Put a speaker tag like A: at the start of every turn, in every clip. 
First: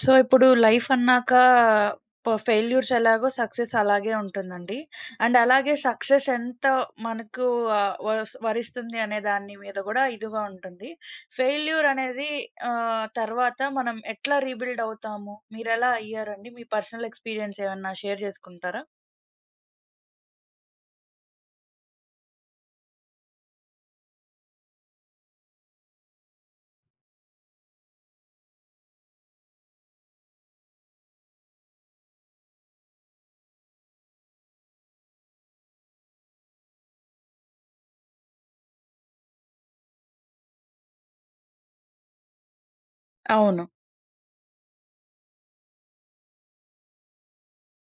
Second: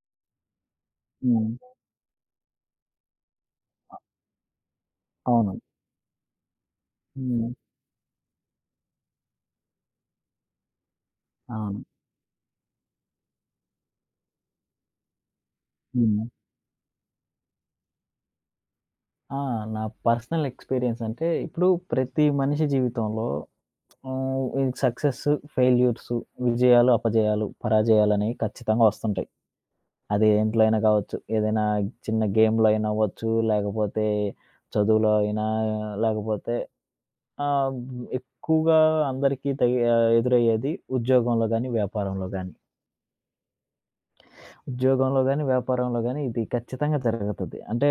A: So, ఇప్పుడు life అన్నాక
B: హ్మ్.
A: ప ఫెయిల్యూర్స్ ఎలాగో సక్సెస్ అలాగే ఉంటుందండి. అండ్
B: అవును.
A: అలాగే సక్సెస్ ఎంత మనకు
B: హ్మ్.
A: వస్ వరిస్తుంది అనే దాని మీద గూడా ఇదిగా ఉంటుంది.
B: అవును.
A: ఫెయిల్యూర్ అనేది తర్వాత మనం ఎట్లా రీబిల్డ్ అవుతాము? మీరెలా
B: హ్మ్.
A: అయ్యారండి? మీ పర్సనల్ ఎక్స్‌పీరియన్స్ ఏమన్నా షేర్ జేసుకుంటారా?
B: ఆ! నా పర్సనల్ ఎక్స్‌పీరియన్స్ అంటే ఇప్పుడు ప్రతి మనిషి జీవితంలో ఈ సక్సెస్, ఫెయిల్యూర్స్, విజయాలు, అపజయాలు, పరాజయాలనేవి ఖచ్చితంగా వస్తుంటాయి. అది దేంట్లో అయినా కావచ్చు. ఏదైనా చిన్న గేమ్‌లో అయినా అవ్వచ్చు, లేకపోతే చదువులో అయినా, లేకపోతే ఆహ్, ఎక్కువగా అందరికీ ఎదురయ్యేది ఉద్యోగంలో గాని, వ్యాపారంలో గాని.
A: అవును.
B: ఉద్యోగంలో గాని, వ్యాపారంలో గాని ఇది ఖచ్చితంగా జరుగుతది. అంటే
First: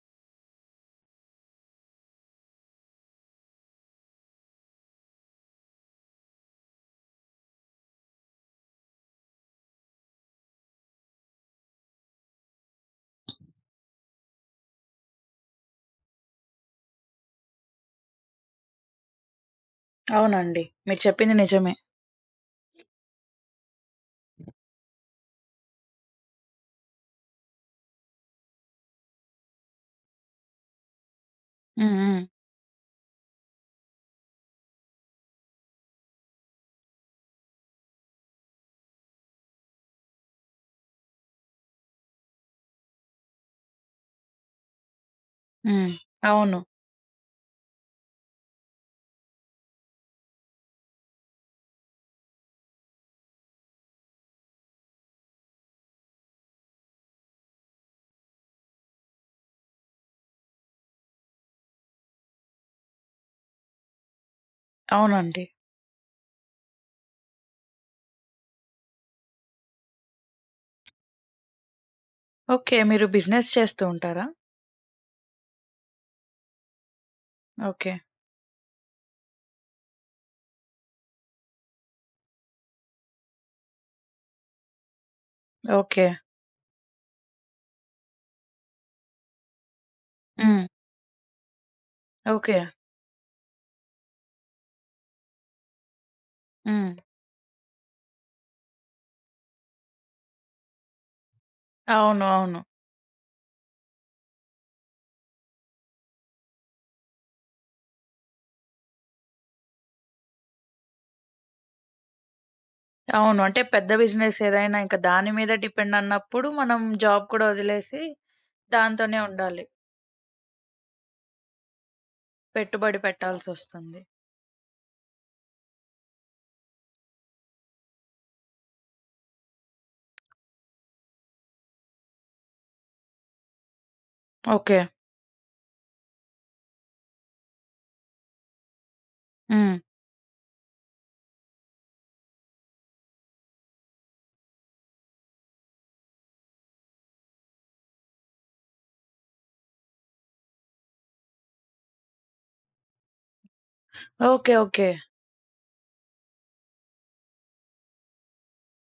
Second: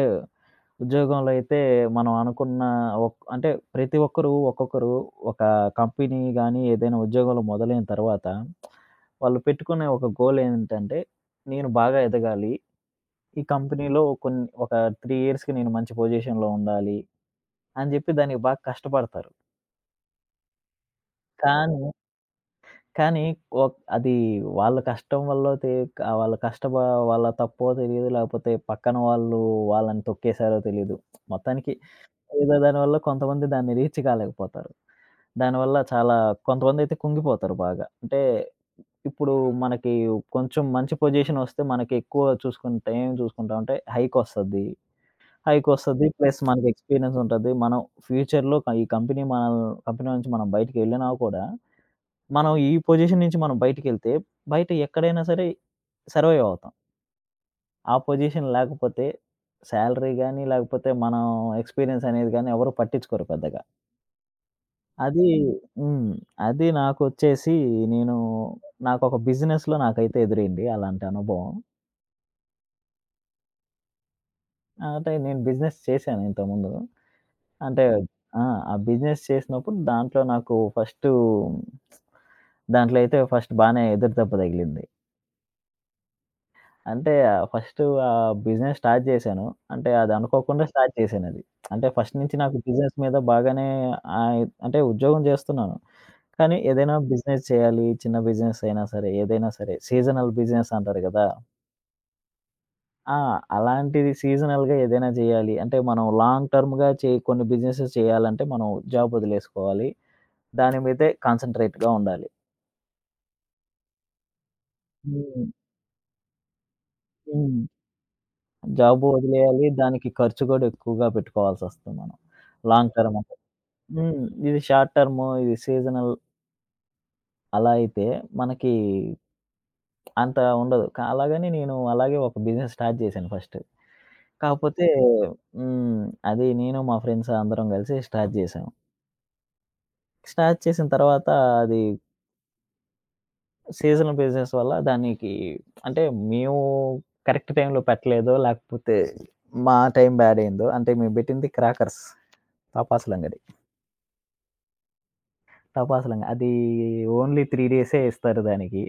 B: ఉద్యోగంలో అయితే మనం అనుకున్న ఒక్ అంటే ప్రతి ఒక్కరు ఒక్కొక్కరు ఒక కంపెనీ గాని, ఏదైనా ఉద్యోగంలో మొదలైన తర్వాత వాళ్ళు పెట్టుకునే ఒక గోల్ ఏంటంటే, నేను బాగా ఎదగాలి. ఈ కంపెనీలో కొన్ని ఒక 3 ఇయర్స్‌కి నేను మంచి పొజిషన్‌లో ఉండాలి అని చెప్పి దానికి బాగా కష్టపడతారు.
A: అవునండి. మీరు చెప్పింది నిజమే.
B: కానీ, కానీ ఒక్ అది వాళ్ళ కష్టం వల్లో తె ఆ వాళ్ళ కష్టప వాళ్ళ తప్పో తెలీదు. లేకపోతే పక్కన వాళ్ళు వాళ్ళని తొక్కేసారో తెలీదు. మొత్తానికి
A: హ్మ్. హ్మ్.
B: ఏదో దానివల్ల కొంతమంది దాన్ని రీచ్ కాలేకపోతారు. దానివల్ల చాలా కొంతమందైతే కుంగిపోతారు బాగా. అంటే ఇప్పుడు మనకి కొంచెం మంచి పొజిషనొస్తే మనకెక్కువ చూసుకుంటే ఏం చూసుకుంటామంటే హైకొస్తది.
A: హ్మ్.
B: హైకొస్తది ప్లస్
A: అవును.
B: మనకి ఎక్స్‌పీరియన్స్ ఉంటది. మనం ఫ్యూచర్‌లో ఈ కంపెనీ మనల్ని కంపెనీ నుంచి మనం బయటికెళ్ళినా కూడా, మనం ఈ పొజిషన్ నుంచి మనం బయటికెళ్తే బయట ఎక్కడైనా సరే సర్వైవ్ అవుతాం. ఆ పొజిషన్ లేకపోతే సాలరీ గాని, లేకపోతే మనం ఎక్స్‌పీరియన్స్ అనేది గాని ఎవరు పట్టించుకోరు పెద్దగా. అది
A: అవునండి.
B: హ్మ్. అది నాకొచ్చేసి నేను నాకొక బిజినెస్‌లో నాకైతే ఎదురైంది అలాంటి అనుభవం.
A: ఓకే. మీరు బిజినెస్ చేస్తూ ఉంటారా?
B: అంటే నేను బిజినెస్ చేశాను ఇంతకుముందు. అంటే
A: ఓకే.
B: ఆ! ఆ బిజినెస్ చేసినప్పుడు దాంట్లో నాకు ఫస్టు దాంట్లో అయితే ఫస్ట్ బానే ఎదురు దెబ్బ తగిలింది.
A: ఓకే.
B: అంటే ఫస్టు ఆ బిజినెస్ స్టార్ట్ చేశాను. అంటే అది
A: హ్మ్.
B: అనుకోకుండా స్టార్ట్ చేశానది. అంటే ఫస్ట్ నుంచి
A: ఓకే.
B: నాకు బిజినెస్ మీద బాగానే అంటే ఉద్యోగం చేస్తున్నాను. కానీ
A: హ్మ్.
B: ఏదైనా బిజినెస్ చేయాలి. చిన్న బిజినెస్ అయినా సరే, ఏదైనా సరే సీజనల్ బిజినెస్ అంటారు గదా!
A: అవును. అవును.
B: ఆ! అలాంటిది సీజనల్‌గా ఏదైనా జేయాలి. అంటే మనం లాంగ్ టర్మ్‌గా కొన్ని బిజినెసెస్ చేయాలంటే మనం జాబ్ వదిలేసుకోవాలి. దాని మీదే కాన్సంట్రేట్‌గా ఉండాలి.
A: అవును. అంటే పెద్ద బిజినెస్ ఏదైనా ఇంక దాని
B: హ్మ్.
A: మీద డిపెండ్ అన్నప్పుడు మనం జాబ్ కూడా
B: హ్మ్.
A: వదిలేసి
B: జాబ్
A: దాంతోనే ఉండాలి.
B: వదిలేయాలి. దానికి ఖర్చు గూడా ఎక్కువగా పెట్టుకోవాల్సొస్తుంది మనం. లాంగ్
A: పెట్టుబడి
B: టర్మ్ అంటే.
A: పెట్టాల్సొస్తుంది.
B: హ్మ్. ఇది షార్ట్ టర్మ్, ఇది సీజనల్ అలా అయితే మనకి అంత ఉండదు. అలాగని నేను అలాగే ఒక బిజినెస్ స్టార్ట్ జేశాను ఫస్ట్.
A: ఓకే.
B: కాపోతే హ్మ్. అది నేను మా ఫ్రెండ్స్ అందరం కలిసి స్టార్ట్ జేశాం.
A: హ్మ్.
B: స్టార్ట్ చేసిన తర్వాత అది సీజనల్ బిజినెస్ వల్ల దానికి అంటే మేము కరెక్ట్ టైమ్‌లో పెట్టలేదో, లేకపోతే మా టైం బ్యాడ్ అయిందో, అంటే మేము పెట్టింది క్రాకర్స్. టపాసులంగడి.
A: ఓకే. ఓకే.
B: అది ఓన్లీ 3 డేసే ఇస్తారు దానికి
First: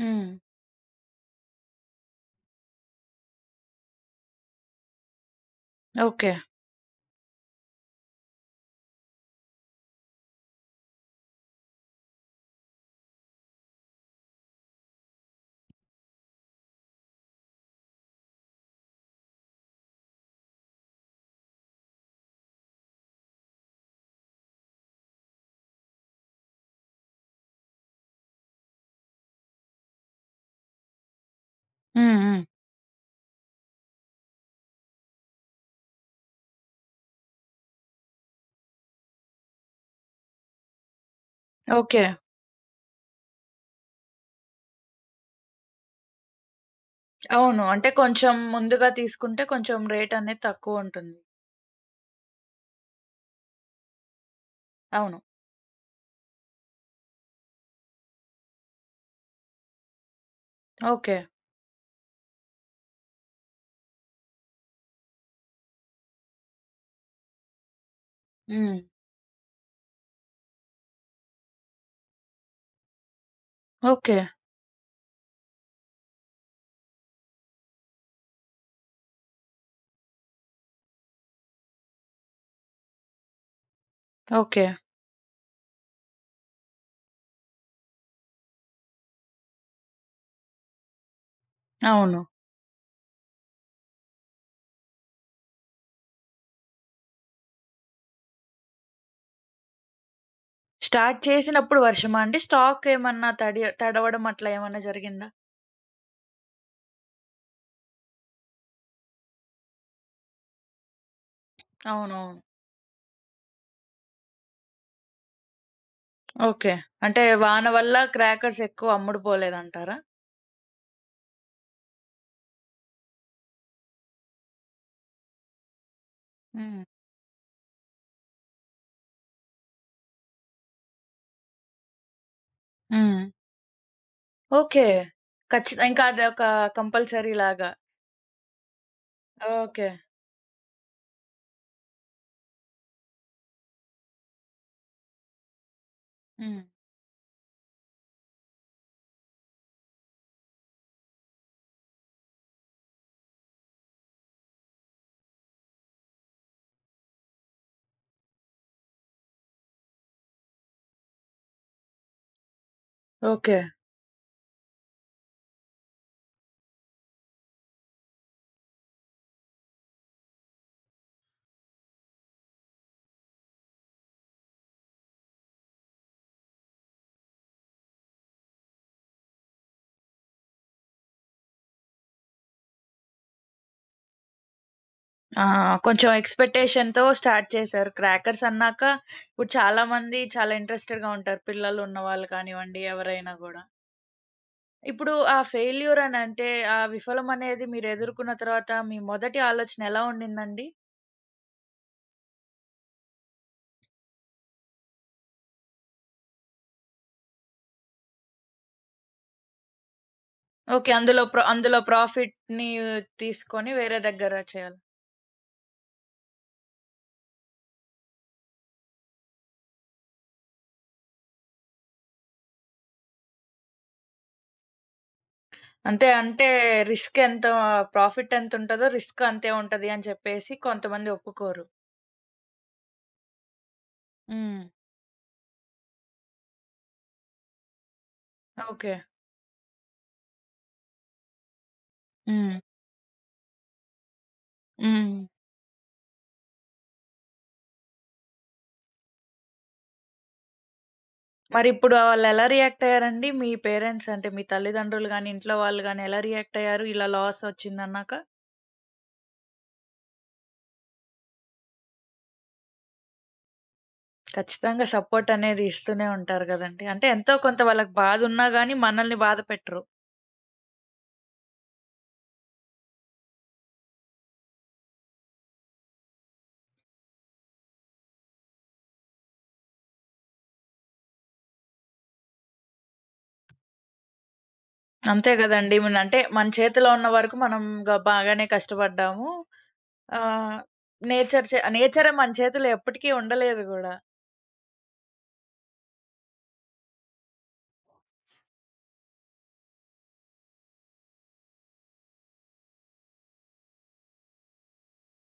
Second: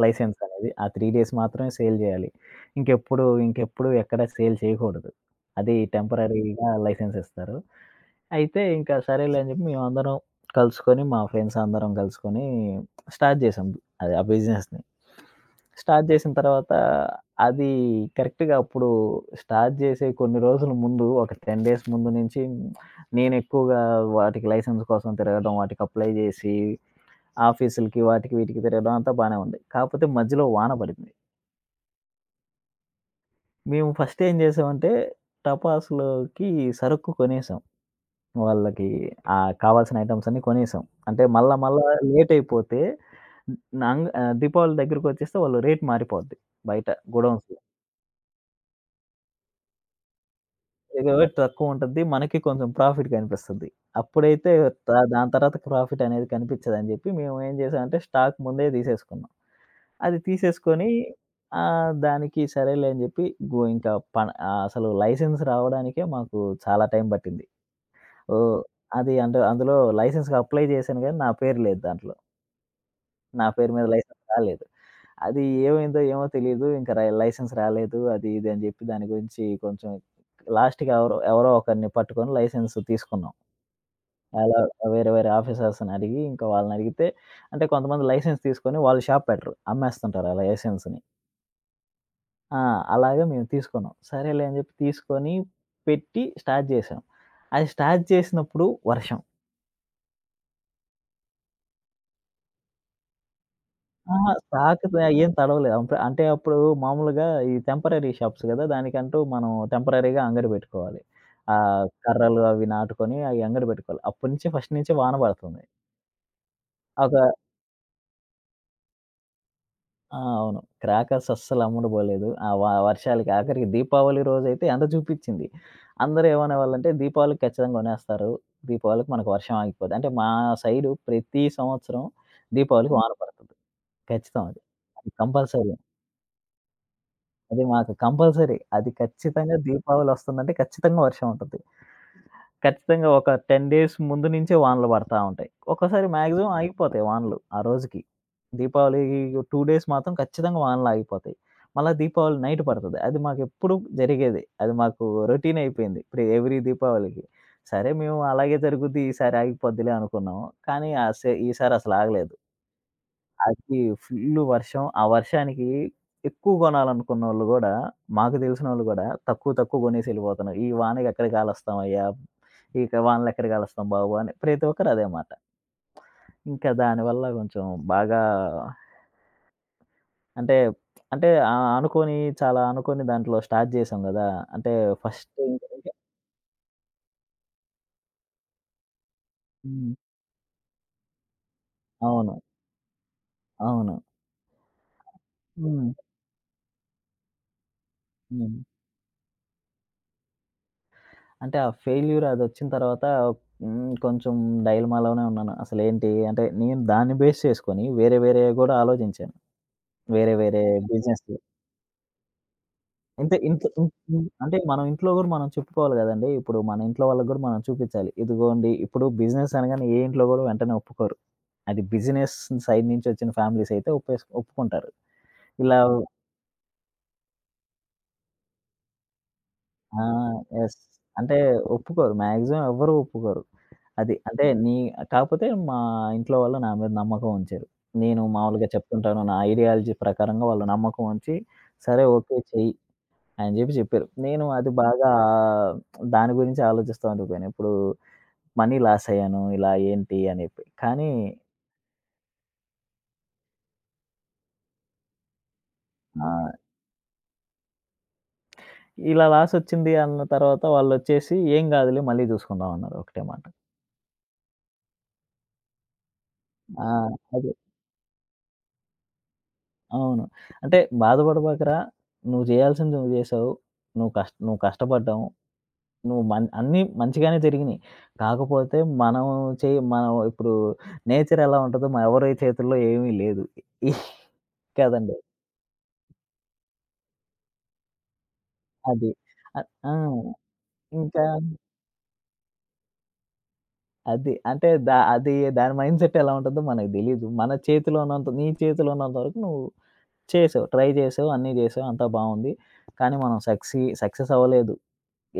A: హ్మ్.
B: లైసెన్స్ అనేది. ఆ 3 డేస్ మాత్రమే సేల్ జేయాలి. ఇంకెప్పుడు ఇంకెప్పుడు ఎక్కడ సేల్ చేయకూడదు. అది
A: ఓకే.
B: టెంపరరీగా లైసెన్స్ ఇస్తారు. అయితే ఇంకా సరేలే అని చెప్పి మేమందరం కలుసుకొని, మా ఫ్రెండ్స్ అందరం కలుసుకొని స్టార్ట్ చేసాం. అది ఆ బిజినెస్‌ని. స్టార్ట్ చేసిన తర్వాత అది కరెక్ట్‌గా అప్పుడు స్టార్ట్ చేసే కొన్ని రోజుల ముందు ఒక 10 డేస్ ముందు నుంచి నేను ఎక్కువగా వాటికి లైసెన్స్ కోసం తిరగడం, వాటికి అప్లై చేసి ఆఫీసులకి వాటికి వీటికి తిరగడం అంతా బానే ఉంది. కాకపోతే మధ్యలో వాన పడింది.
A: హ్మ్. హ్మ్.
B: మేము ఫస్ట్ ఏం చేసామంటే టపాసులోకి సరుకు కొనేసాం. వాళ్ళకి కావాల్సిన ఐటెమ్స్ అన్నీ కొనేసాం. అంటే మళ్ళా మళ్ళా
A: ఓకే.
B: లేటయిపోతే దీపావళి దగ్గరకొచ్చేస్తే వాళ్ళు రేట్ మారిపోద్ది బయట గోడౌన్స్‌లో.
A: అవును. అంటే కొంచెం ముందుగా తీసుకుంటే కొంచెం రేట్ అనేది
B: ఇక
A: తక్కువుంటుంది.
B: రేట్ తక్కువుంటది. మనకి కొంచెం ప్రాఫిట్ కనిపిస్తది. అప్పుడైతే
A: అవును.
B: దాని తర్వాత ప్రాఫిట్ అనేది కనిపిచ్చదని జెప్పి మేము ఏం జేసామంటే స్టాక్ ముందే తీసేసుకున్నాం. అది తీసేసుకొని,
A: ఓకే.
B: దానికి సరేలే అని జెప్పి గో ఇంకా పన ఆహ్, అసలు లైసెన్స్ రావడానికే మాకు చాలా టైం పట్టింది. ఓహ్!
A: హ్మ్.
B: అది అంటే అందులో లైసెన్స్‌కి అప్లై జేశాను గానీ నా పేరు లేదు దాంట్లో. నా పేరు మీద
A: ఓకే.
B: లైసెన్స్ రాలేదు. అది ఏమైందో ఏమో తెలీదు. ఇంక రై లైసెన్స్ రాలేదు అది ఇది అని జెప్పి దాని గురించి కొంచెం లాస్ట్‌కి ఎవరో ఎవరో ఒకరిని పట్టుకొని లైసెన్స్ తీసుకున్నాం. అలా
A: ఓకే.
B: వేరే వేరే ఆఫీసర్స్‌ని అడిగి ఇంకా వాళ్ళనడిగితే అంటే కొంతమంది లైసెన్స్ తీసుకొని వాళ్ళు షాప్ పెట్టరు. అమ్మేస్తుంటారు ఆ లైసెన్స్‌ని.
A: అవును.
B: ఆ! అలాగే మేము తీసుకున్నాం. సరేలే అని జెప్పి తీసుకొని పెట్టి స్టార్ట్ జేశాం. అది స్టార్ట్ చేసినప్పుడు వర్షం.
A: స్టార్ట్ చేసినప్పుడు వర్షమా అండి? స్టాక్ ఏమన్నా తడి తడవడం
B: అహా!
A: అట్లా ఏమన్నా
B: తాకితే
A: జరిగిందా?
B: ఏం తడవలేదు. అంటే అప్పుడు మామూలుగా ఈ టెంపరరీ షాప్స్ గదా! దానికంటూ మనం టెంపరరీగా అంగడి పెట్టుకోవాలి.
A: అవునవును.
B: కర్రలు అవి నాటుకొని అయి అంగడి పెట్టుకోవాలి. అప్పటి నుంచి ఫస్ట్ నుంచి వాన పడుతుంది.
A: ఓకే.
B: ఒక
A: అంటే వాన వల్ల క్రాకర్స్ ఎక్కువ అమ్ముడు పోలేదంటారా?
B: ఆ! అవును. క్రాకర్స్ అస్సలు అమ్ముడు పోలేదు. ఆ వ వర్షాలకి ఆఖరికి దీపావళి రోజైతే ఎండ చూపిచ్చింది. అందరూ
A: హ్మ్.
B: ఏమనేవాళ్ళంటే దీపావళికి ఖచ్చితంగా కొనేస్తారు. దీపావళికి మనకు వర్షం ఆగిపోద్ది. అంటే మా సైడు ప్రతి సంవత్సరం దీపావళికి వాన
A: హ్మ్.
B: పడుతుంది. ఖచ్చితం అది.
A: ఓకే.
B: అది
A: ఖచ్చి
B: కంపల్సరీ.
A: ఇంకా అదొక కంపల్సరీ
B: అది
A: లాగా.
B: మాకు కంపల్సరీ. అది ఖచ్చితంగా
A: ఓకే.
B: దీపావళొస్తుందంటే ఖచ్చితంగా వర్షం ఉంటుంది. ఖచ్చితంగా ఒక 10 డేస్ ముందు నుంచే వానలు పడతా ఉంటాయి. ఒక్కోసారి మాక్సిమం
A: హ్మ్.
B: ఆగిపోతాయి వానలు ఆ రోజుకి. దీపావళి 2 డేస్ మాత్రం ఖచ్చితంగా వానలు ఆగిపోతాయి. మళ్ళా దీపావళి నైట్ పడతది. అది మాకెప్పుడు జరిగేదే. అది మాకు రొటీన్ అయిపోయింది ఇప్పుడు ఎవ్రీ దీపావళికి. సరే మేము అలాగే జరుగుద్ది ఈసారి ఆగిపోద్దిలే అనుకున్నాము. కానీ ఆ సే ఈసారి అసలు ఆగలేదు.
A: ఓకే.
B: అది ఫుల్లు వర్షం. ఆ వర్షానికి ఎక్కువ గొనాలనుకున్నోళ్ళు గూడా, మాకు తెలిసినోళ్ళు గూడా తక్కువ తక్కువ గొనేసి ఎళ్ళిపోతున్నారు. "ఈ వానకి ఎక్కడ కాలుస్తామయ్యా, ఇక వానలెక్కడ కాలుస్తాం బాబు" అని ప్రతి ఒక్కరు అదే మాట. ఇంకా దానివల్ల కొంచెం బాగా అంటే, అంటే ఆహ్, అనుకోని చాలా అనుకోని దాంట్లో స్టార్ట్ జేశాం గదా! అంటే ఫస్ట్
A: ఆ!
B: ఇంక ఇంక
A: కొంచెం ఎక్స్‌పెక్టేషన్‌తో స్టార్ట్ చేశారు. క్రాకర్స్ అన్నాక ఇప్పుడు చాలా
B: హ్మ్.
A: మంది చాలా ఇంట్రెస్టెడ్‌గా ఉంటారు. పిల్లలు ఉన్నవాళ్ళు
B: అవును.
A: కానివ్వండి, ఎవరైనా గూడా.
B: అవును.
A: ఇప్పుడు ఆ
B: హ్మ్.
A: ఫెయిల్యూర్ అనంటే ఆ విఫలం అనేది మీరు ఎదుర్కొన్న
B: హ్మ్.
A: తర్వాత మీ మొదటి ఆలోచన ఎలా ఉండిందండి?
B: అంటే ఆ ఫెయిల్యూర్ అదొచ్చిన తర్వాత కొంచెం డైలమాలోనే ఉన్నాను. అసలేంటి అంటే నేను దాన్ని బేస్ చేసుకొని వేరే వేరేవి గూడా ఆలోచించాను. వేరే వేరే
A: ఓకే. అందులో
B: బిజినెస్‌లు.
A: ప్ర అందులో ప్రాఫిట్‌ని
B: ఇంతే ఇంట్లో
A: తీసుకొని
B: ఇం
A: వేరే
B: ఇం
A: దగ్గర
B: అంటే
A: చేయాలి.
B: మనం ఇంట్లో గూడా మనం చెప్పుకోవాలి గదండీ! ఇప్పుడు మన ఇంట్లో వాళ్ళకి గూడా మనం చూపించాలి. ఇదిగోండి ఇప్పుడు బిజినెస్ అనగానే ఏ ఇంట్లో గూడా వెంటనే ఒప్పుకోరు. అది బిజినెస్ సైడ్ నుంచి వచ్చిన ఫ్యామిలీస్ అయితే ఒప్పుకుంటారు. ఇలా
A: అంతే. అంటే రిస్క్ ఎంత ప్రాఫిట్ ఎంతుంటదో రిస్క్ అంతే ఉంటది
B: ఆ!
A: అని చెప్పేసి
B: యెస్.
A: కొంతమంది
B: అంటే
A: ఒప్పుకోరు.
B: ఒప్పుకోరు. మాక్సిమం ఎవ్వరు ఒప్పుకోరు. అది. అంటే
A: హ్మ్.
B: నీ కాపోతే మా ఇంట్లో వాళ్ళు నా మీద నమ్మకం ఉంచారు. నేను మామూలుగా
A: ఓకే.
B: చెప్తుంటాను. నా ఐడియాలజీ ప్రకారంగా వాళ్ళు నమ్మకం ఉంచి, సరే ఓకే
A: హ్మ్.
B: చెయ్యి అని జెప్పి చెప్పారు. నేను అది బాగా
A: హ్మ్.
B: దాని గురించి ఆలోచిస్తా ఉండిపోయాను. ఇప్పుడు మనీ లాస్ అయ్యాను. ఇలా ఏంటి అని జెప్పి. కానీ
A: మరిప్పుడు వాళ్ళెలా రియాక్ట్ అయ్యారండి? మీ పేరెంట్స్ అంటే మీ తల్లిదండ్రులు గాని, ఇంట్లో వాళ్ళు గాని ఎలా
B: ఆహ్,
A: రియాక్ట్ అయ్యారు ఇలా లాస్ వచ్చిందన్నాక?
B: ఇలా లాస్ వచ్చింది అన్న తర్వాత వాళ్ళొచ్చేసి "ఏం గాదులే మళ్ళీ జూసుకుందాం" అన్నారు ఒకటే మాట.
A: ఖచ్చితంగా సపోర్ట్ అనేది ఇస్తూనే ఉంటారు గదండీ.
B: ఆ!
A: అంటే ఎంతో
B: అది.
A: కొంత వాళ్ళకి బాధున్నా గాని మనల్ని బాధ పెట్టరు.
B: అవును. అంటే బాధపడబాకరా! నువ్వు చేయాల్సింది నువ్వు చేసావు. నువ్వు కష్టపడ్డావు. నువ్వు అన్నీ మంచిగానే జరిగినియి. కాకపోతే మనం ఇప్పుడు నేచర్ ఎలా ఉంటదో మన ఎవరి చేతుల్లో ఏమీ లేదు కదండీ!
A: అంతే గదండీ. మన అంటే మన చేతిలో ఉన్న వరకు మనం గ బాగానే
B: అది.
A: కష్టపడ్డాము.
B: అ ఆ!
A: ఆ!
B: ఇంకా
A: నేచర్ చే నేచరే మన చేతిలో ఎప్పటికీ ఉండలేదు గూడా.
B: అది. అంటే దా అది దాని మైండ్‌సెట్ ఎలా ఉంటదో మనకు తెలీదు. మన చేతిలో ఉన్నంత నీ చేతిలో ఉన్నంత వరకు నువ్వు చేసావు. ట్రై చేసావు. అన్నీ చేసావు. అంతా బావుంది. కానీ మనం సక్సెస్ అవ్వలేదు.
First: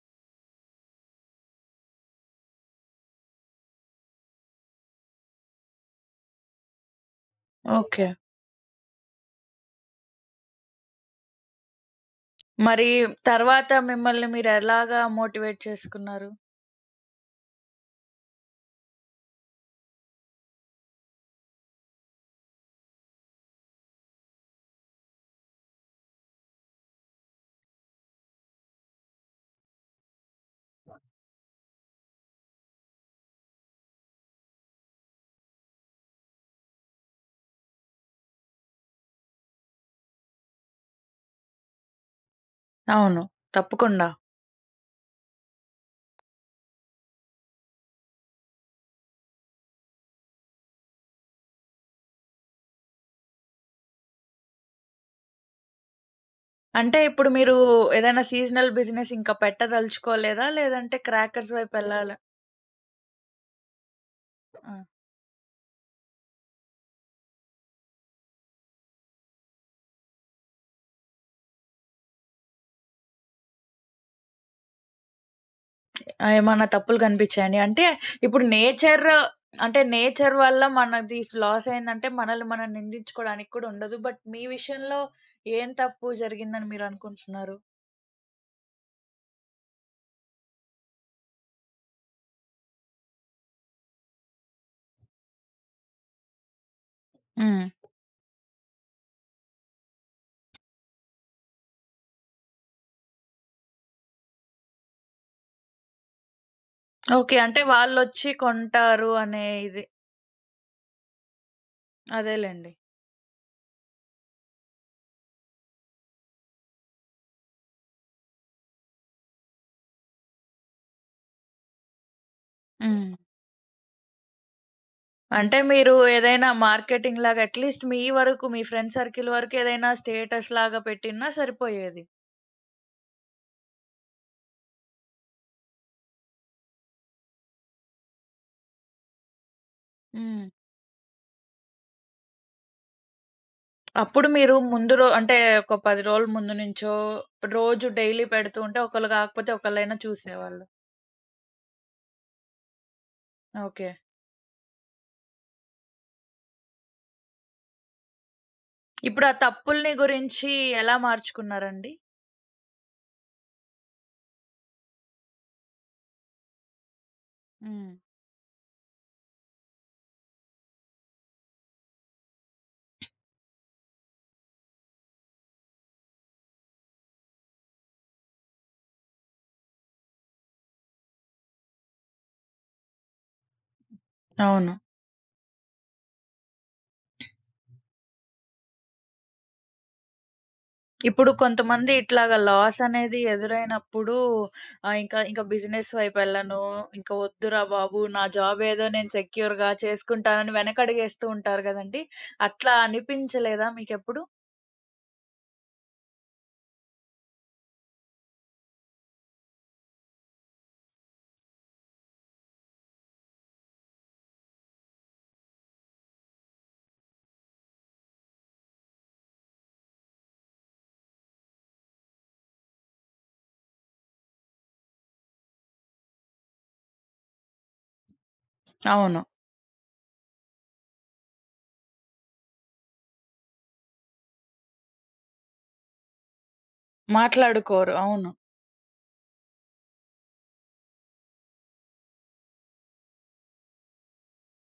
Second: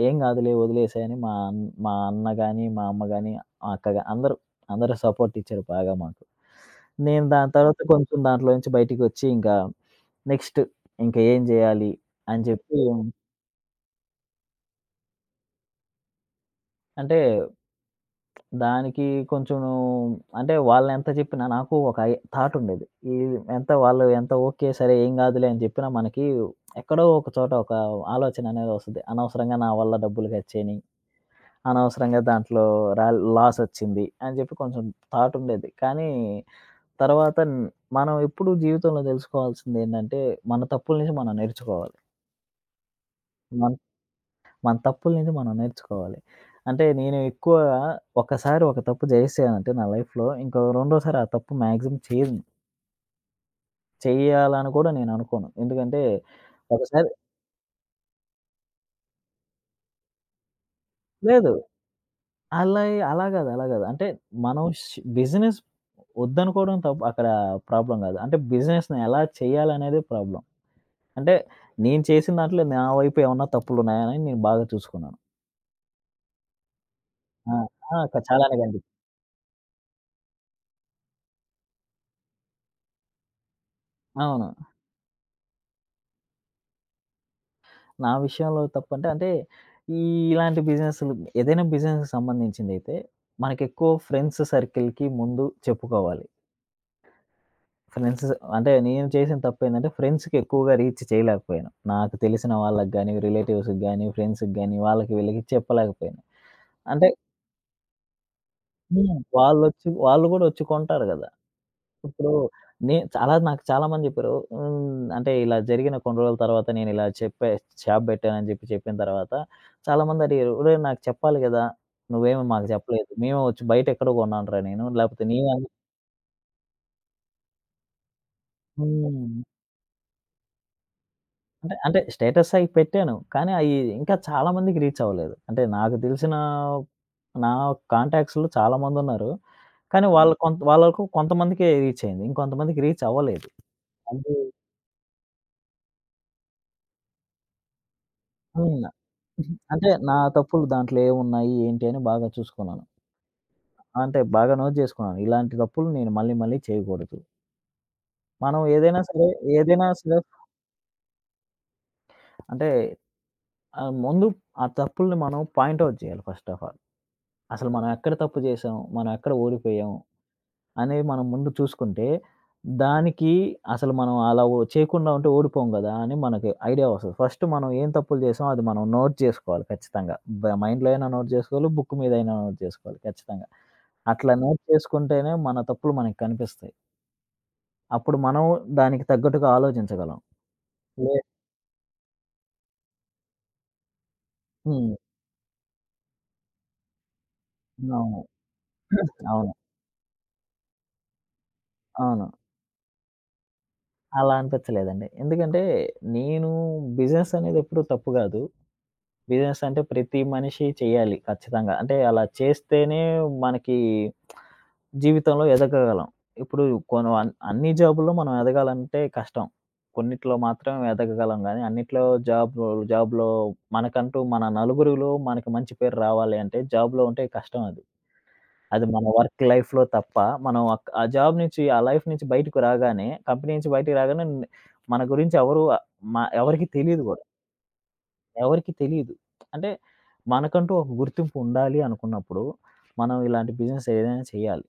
B: ఏం గాదులే వదిలేసేయి అని మా అన్న గాని, మా అమ్మ గాని, మా అక్క గా అందరూ, అందరూ సపోర్ట్ ఇచ్చారు బాగా మాకు. నేను దాని తర్వాత
A: ఓకే.
B: కొంచెం దాంట్లో నుంచి బయటికొచ్చి ఇంకా నెక్స్ట్ ఇంక ఏం జేయాలి అని జెప్పి
A: మరి తర్వాత మిమ్మల్ని మీరెలాగా మోటివేట్ చేసుకున్నారు?
B: అంటే దానికి కొంచెం అంటే వాళ్ళెంత జెప్పినా నాకు ఒక ఐ థాట్ ఉండేది. ఈ ఎంత వాళ్ళు ఓకే, సరే ఏం గాదులే అని జెప్పినా మనకి ఎక్కడో ఒక చోట ఒక ఆలోచన అనేది వస్తది. అనవసరంగా నా వల్ల డబ్బులు ఖర్చయినియి. అనవసరంగా దాంట్లో రా లాసొచ్చింది అని జెప్పి కొంచెం థాట్ ఉండేది. కానీ తర్వాత మనం ఎప్పుడు జీవితంలో దెలుసుకోవాల్సిందేంటంటే, మన తప్పుల నుంచి మనం నేర్చుకోవాలి.
A: అవును.
B: మన్
A: తప్పకుండా.
B: మన తప్పుల నుంచి మనం నేర్చుకోవాలి. అంటే నేను ఎక్కువ ఒకసారి ఒక తప్పు జేశానంటే నా లైఫ్‌లో ఇంకో రెండోసారి ఆ తప్పు మాక్సిమం చేయను. చేయాలని కూడా నేను అనుకోను. ఎందుకంటే
A: అంటే
B: ఒకసారి
A: ఇప్పుడు మీరు ఏదైనా సీజనల్ బిజినెస్ ఇంకా పెట్టదలుచుకోలేదా? లేదంటే
B: లేదు.
A: క్రాకర్స్ వైపెళ్ళాలా?
B: అలా గాదు. అంటే మనం
A: ఆ!
B: ష్ బిజినెస్ వద్దనుకోవడం తప్పు, అక్కడ ప్రాబ్లమ్ గాదు. అంటే బిజినెస్‌ని ఎలా చేయాలనేదే ప్రాబ్లమ్. అంటే నేను చేసిన దాంట్లో నా వైపు ఏమన్నా తప్పులున్నాయని నేను బాగా చూసుకున్నాను.
A: ఏమన్నా తప్పులు
B: ఆ!
A: కనిపిచ్చాయండి? అంటే
B: ఆ! క
A: ఇప్పుడు
B: చాలానే
A: నేచర్ అంటే నేచర్ వల్ల మనది లాస్ అయిందంటే మనల్ని మనం నిందించుకోవడానికి కూడా ఉండదు. బట్ మీ
B: అవును.
A: విషయంలో ఏం తప్పు జరిగిందని మీరనుకుంటున్నారు?
B: నా విషయంలో తప్పంటే అంటే అంటే ఈ ఇలాంటి బిజినెస్‌లు ఏదైనా బిజినెస్‌కి సంబంధించిందైతే మనకెక్కువ ఫ్రెండ్స్ సర్కిల్‌కి ముందు చెప్పుకోవాలి.
A: హ్మ్.
B: ఫ్రెండ్స్ అంటే నేను చేసిన తప్పేంటంటే, ఫ్రెండ్స్‌కి ఎక్కువగా రీచ్ చేయలేకపోయాను. నాకు తెలిసిన వాళ్ళకి గాని, రిలేటివ్స్‌కి గాని, ఫ్రెండ్స్‌కి గాని, వాళ్ళకి వీళ్ళకి చెప్పలేకపోయాను. అంటే
A: ఓకే. అంటే వాళ్ళొచ్చి కొంటారు
B: హ్మ్.
A: అనే ఇది.
B: వాళ్ళొచ్చి వాళ్ళు గూడా వచ్చి కొంటారు గదా! ఇప్పుడు
A: అదేలెండి.
B: నే చాలా నాకు చాలా మంది చెప్పారు. అంటే ఇలా జరిగిన కొన్ని రోజుల తర్వాత నేను ఇలా చెప్పే షాప్ బెట్టానని జెప్పి చెప్పిన తర్వాత చాలామంది అడిగారు. "ఒరేయ్! నాకు చెప్పాలి గదా! నువ్వేమో మాకు
A: హ్మ్.
B: జెప్పలేదు. మేమే వచ్చి బయట ఎక్కడో గొన్నాంరా నేను. లేపోతే
A: అంటే
B: నీవన్నా"
A: మీరు ఏదైనా మార్కెటింగ్‌లాగా అట్‌లీస్ట్ మీ వరకు మీ ఫ్రెండ్ సర్కిల్
B: హ్మ్.
A: వరకు ఏదైనా స్టేటస్‌లాగా పెట్టినా
B: అంటే అంటే
A: సరిపోయేది.
B: స్టేటస్ అయి పెట్టాను. కానీ అయి ఇంకా చాలా మందికి రీచ్ అవ్వలేదు. అంటే నాకు తెలిసిన నా కాంటాక్ట్స్‌లో చాలామందున్నారు. కానీ వాళ్ళు
A: హ్మ్.
B: కొంతమందికే రీచ్ అయింది. ఇంకొంతమందికి రీచ్ అవ్వలేదు.
A: అప్పుడు
B: అది
A: మీరు ముందు రో అంటే ఒక 10 రోజుల ముందు నుంచో రోజు డైలీ పెడుతూ ఉంటే
B: హ్మ్.
A: ఒకళ్ళు కాకపోతే
B: అంటే
A: ఒకళ్ళైనా
B: నా
A: చూసేవాళ్ళు.
B: తప్పులు దాంట్లో ఏమున్నాయి, ఏంటి అని బాగా చూసుకున్నాను.
A: ఓకే.
B: అంటే బాగా నోట్ చేసుకున్నాను. ఇలాంటి తప్పులు నేను మళ్ళీ మళ్ళీ చేయకూడదు. మనం ఏదైనా
A: ఇప్పుడు
B: సరే,
A: ఆ
B: ఏదైనా
A: తప్పుల్ని
B: సరే
A: గురించి ఎలా మార్చుకున్నారండి?
B: అంటే ముందు ఆ తప్పుల్ని మనం పాయింట్ ఔట్ చేయాలి ఫస్ట్ ఆఫ్ ఆల్. అసలు మనం
A: హ్మ్.
B: ఎక్కడ తప్పు చేశాం? మనం ఎక్కడ ఓడిపోయాం? అనేవి మనం ముందు చూసుకుంటే, దానికి అసలు మనం అలా ఓ చేయకుండా ఉంటే ఓడిపోం గదా! అని మనకి ఐడియా వస్తది. ఫస్ట్ మనం ఏం తప్పులు చేసామో అది మనం నోట్ జేసుకోవాలి ఖచ్చితంగా. మైండ్‌లో అయినా నోట్ జేసుకోవాలి, బుక్ మీద అయినా నోట్ జేసుకోవాలి ఖచ్చితంగా. అట్లా నోట్
A: అవును.
B: చేసుకుంటేనే మన తప్పులు మనకి కనిపిస్తాయి. అప్పుడు మనం దానికి తగ్గట్టుగా ఆలోచించగలం. లే
A: ఇప్పుడు కొంతమంది ఇట్లాగా లాస్ అనేది ఎదురైనప్పుడు
B: హ్మ్.
A: ఇంకా ఇంకా బిజినెస్ వైపు వెళ్ళను. ఇంకా వద్దురా బాబు!
B: అవును.
A: నా జాబ్ ఏదో నేను
B: అవును.
A: సెక్యూర్‌గా చేసుకుంటానని వెనకడుగేస్తూ ఉంటారు గదండీ!
B: అవును.
A: అట్లా అనిపించలేదా మీకెప్పుడు?
B: అలా అనిపించలేదండి. ఎందుకంటే, నేను బిజినెస్ అనేది ఎప్పుడు తప్పు గాదు. బిజినెస్ అంటే ప్రతి మనిషి చేయాలి ఖచ్చితంగా. అంటే అలా చేస్తేనే మనకి జీవితంలో ఎదగగలం. ఇప్పుడు కొను అన్ అన్ని జాబుల్లో మనం ఎదగాలంటే కష్టం. కొన్నిట్లో మాత్రం ఎదగగలం గానీ, అన్నిట్లో జాబ్ జాబ్‌లో మనకంటూ మన నలుగురిలో మనకి మంచి పేరు రావాలి అంటే జాబ్‌లో ఉంటే కష్టం అది. అది మన
A: అవును.
B: వర్క్ లైఫ్‌లో తప్ప మనం ఆ జాబ్ నుంచి, ఆ లైఫ్ నుంచి బయటకు రాగానే, కంపెనీ నుంచి బయటికి రాగానే మన గురించి ఎవరు ఆహ్, మ ఎవరికీ తెలీదు గూడా.
A: మాట్లాడుకోరు. అవును.
B: ఎవరికీ తెలీదు. అంటే మనకంటూ ఒక గుర్తింపు ఉండాలి అనుకున్నప్పుడు, మనం ఇలాంటి బిజినెస్ ఏదైనా చేయాలి.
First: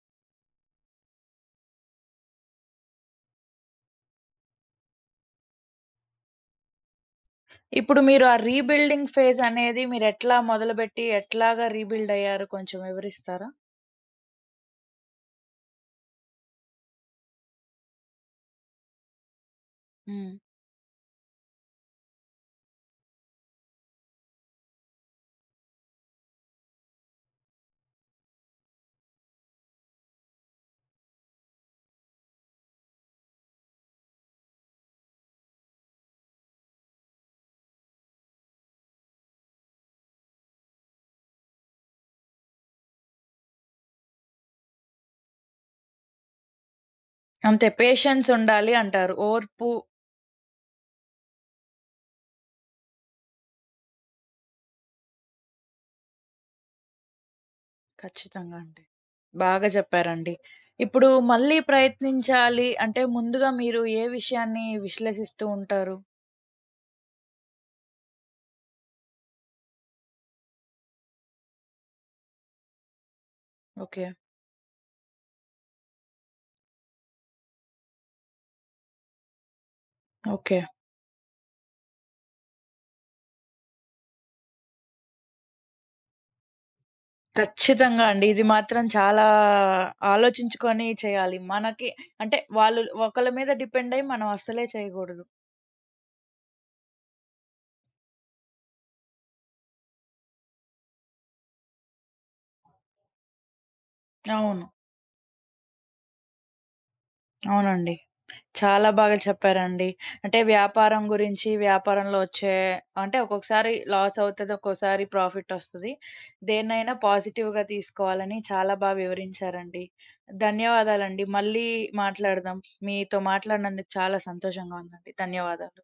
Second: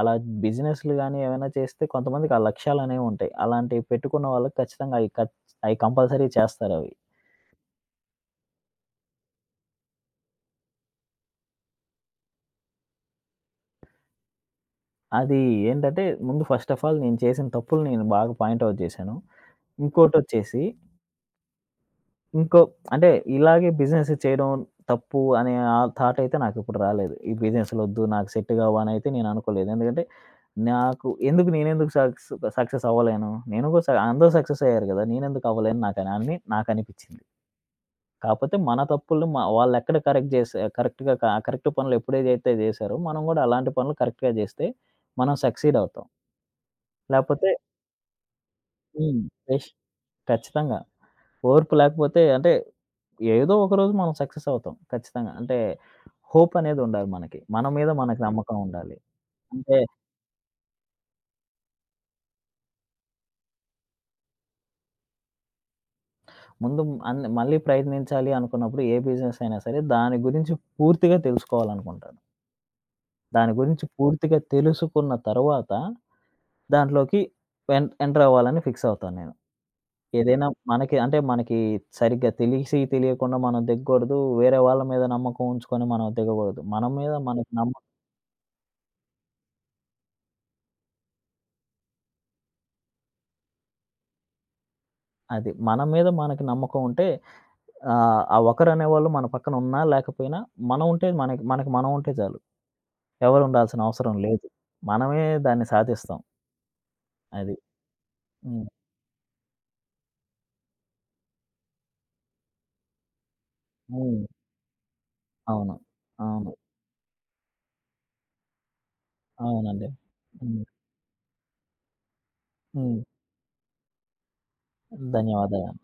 B: అలా బిజినెస్‌లు గాని ఏమైనా చేస్తే కొంతమందికి ఆ లక్ష్యాలనేవి ఉంటాయి. అలాంటివి పెట్టుకున్న వాళ్ళకి ఖచ్చితంగా అయి కంపల్సరీ చేస్తారవి.
A: ఇప్పుడు మీరు ఆ రీబిల్డింగ్ ఫేజ్ అనేది మీరెట్లా మొదలుబెట్టి ఎట్లాగా రీబిల్డ్ అయ్యారు కొంచెం వివరిస్తారా?
B: అది ఏంటంటే ముందు ఫస్ట్ ఆఫ్ ఆల్ నేను చేసిన తప్పులు నేను బాగా పాయింట్ ఔట్ చేశాను. హ్మ్.
A: హ్మ్.
B: ఇంకోటొచ్చేసి ఇంకో అంటే ఇలాగే బిజినెస్ చేయడం తప్పు అనే ఆ థాట్ అయితే నాకిప్పుడు రాలేదు. ఈ బిజినెస్‌లొద్దు నాకు సెట్ కావనైతే నేను అనుకోలేదు. ఎందుకంటే నాకు ఎందుకు నేనెందుకు సక్సెస్ అవ్వలేను? నేను కూడా స అందరూ సక్సెస్ అయ్యారు కదా! నేనెందుకు అవ్వలేను? అని నాకనిపించింది. కాపోతే మన తప్పులు మ వాళ్ళెక్కడ కరెక్ట్ చేసా కరెక్ట్‌గా క కరెక్ట్ పనులు ఎప్పుడేదైతే చేశారో మనం కూడా అలాంటి పనులు కరెక్ట్‌గా చేస్తే మనం సక్సీడ్ అవుతాం. లేపోతే
A: అంతే పేషెన్స్ ఉండాలి అంటారు.
B: హ్మ్.
A: ఓర్పు
B: బెష్ ఖచ్చితంగా. ఓర్పు లేకపోతే అంటే ఏదో ఒకరోజు మనం సక్సెస్ అవుతాం ఖచ్చితంగా. అంటే హోప్ అనేదుండాలి మనకి. మన మీద మనకు
A: ఖచ్చితంగా
B: నమ్మకం
A: అండి.
B: ఉండాలి.
A: బాగా
B: అంటే
A: జెప్పారండి. ఇప్పుడు మళ్ళీ ప్రయత్నించాలి అంటే ముందుగా మీరు ఏ విషయాన్ని విశ్లేషిస్తూ ఉంటారు?
B: ముందు మళ్ళీ ప్రయత్నించాలి అనుకున్నప్పుడు ఏ బిజినెస్ అయినా సరే దాని గురించి పూర్తిగా తెలుసుకోవాలనుకుంటాను. దాని గురించి
A: ఓకే.
B: పూర్తిగా తెలుసుకున్న తరువాత దాంట్లోకి ఎంటర్ అవ్వాలని ఫిక్స్ అవుతాను నేను. ఏదైనా
A: ఓకే.
B: మనకి అంటే మనకి సరిగ్గా తెలిసి తెలియకుండా మనం దిగకూడదు. వేరే వాళ్ళ మీద నమ్మకం ఉంచుకొని మనం దిగకూడదు. మన మీద మనకు నమ్మ
A: ఖచ్చితంగా అండి. ఇది మాత్రం చాలా ఆలోచించుకొని చేయాలి. మనకి అంటే వాళ్ళు ఒకళ్ళ మీద డిపెండ్ అయ్యి మనం అస్సలే చేయగూడదు.
B: అది మన మీద మనకి నమ్మకం ఉంటే ఆ! ఆ ఒకరనేవాళ్ళు మన పక్కన ఉన్నా, లేకపోయినా మనం ఉంటే మనకి మనకి మనం ఉంటే చాలు. ఎవరు ఉండాల్సిన అవసరం లేదు.
A: అవును.
B: మనమే దాన్ని సాధిస్తాం. అది.
A: అవునండి.
B: హ్మ్.
A: చాలా బాగా చెప్పారండి. అంటే వ్యాపారం గురించి, వ్యాపారంలో వచ్చే అంటే ఒక్కొక్కసారి లాస్
B: హ్మ్.
A: అవుతది, ఒక్కోసారి ప్రాఫిట్
B: అవును.
A: ఒస్తది.
B: అవును.
A: దేన్నైనా పాజిటివ్‌గా తీసుకోవాలని చాలా బా వివరించారండి.
B: అవునండి. హ్మ్.
A: ధన్యవాదాలండి. మళ్ళీ మాట్లాడదాం.
B: హ్మ్.
A: మీతో మాట్లాడినందుకు చాలా సంతోషంగా ఉందండి.
B: ధన్యవాదాలు.
A: ధన్యవాదాలు.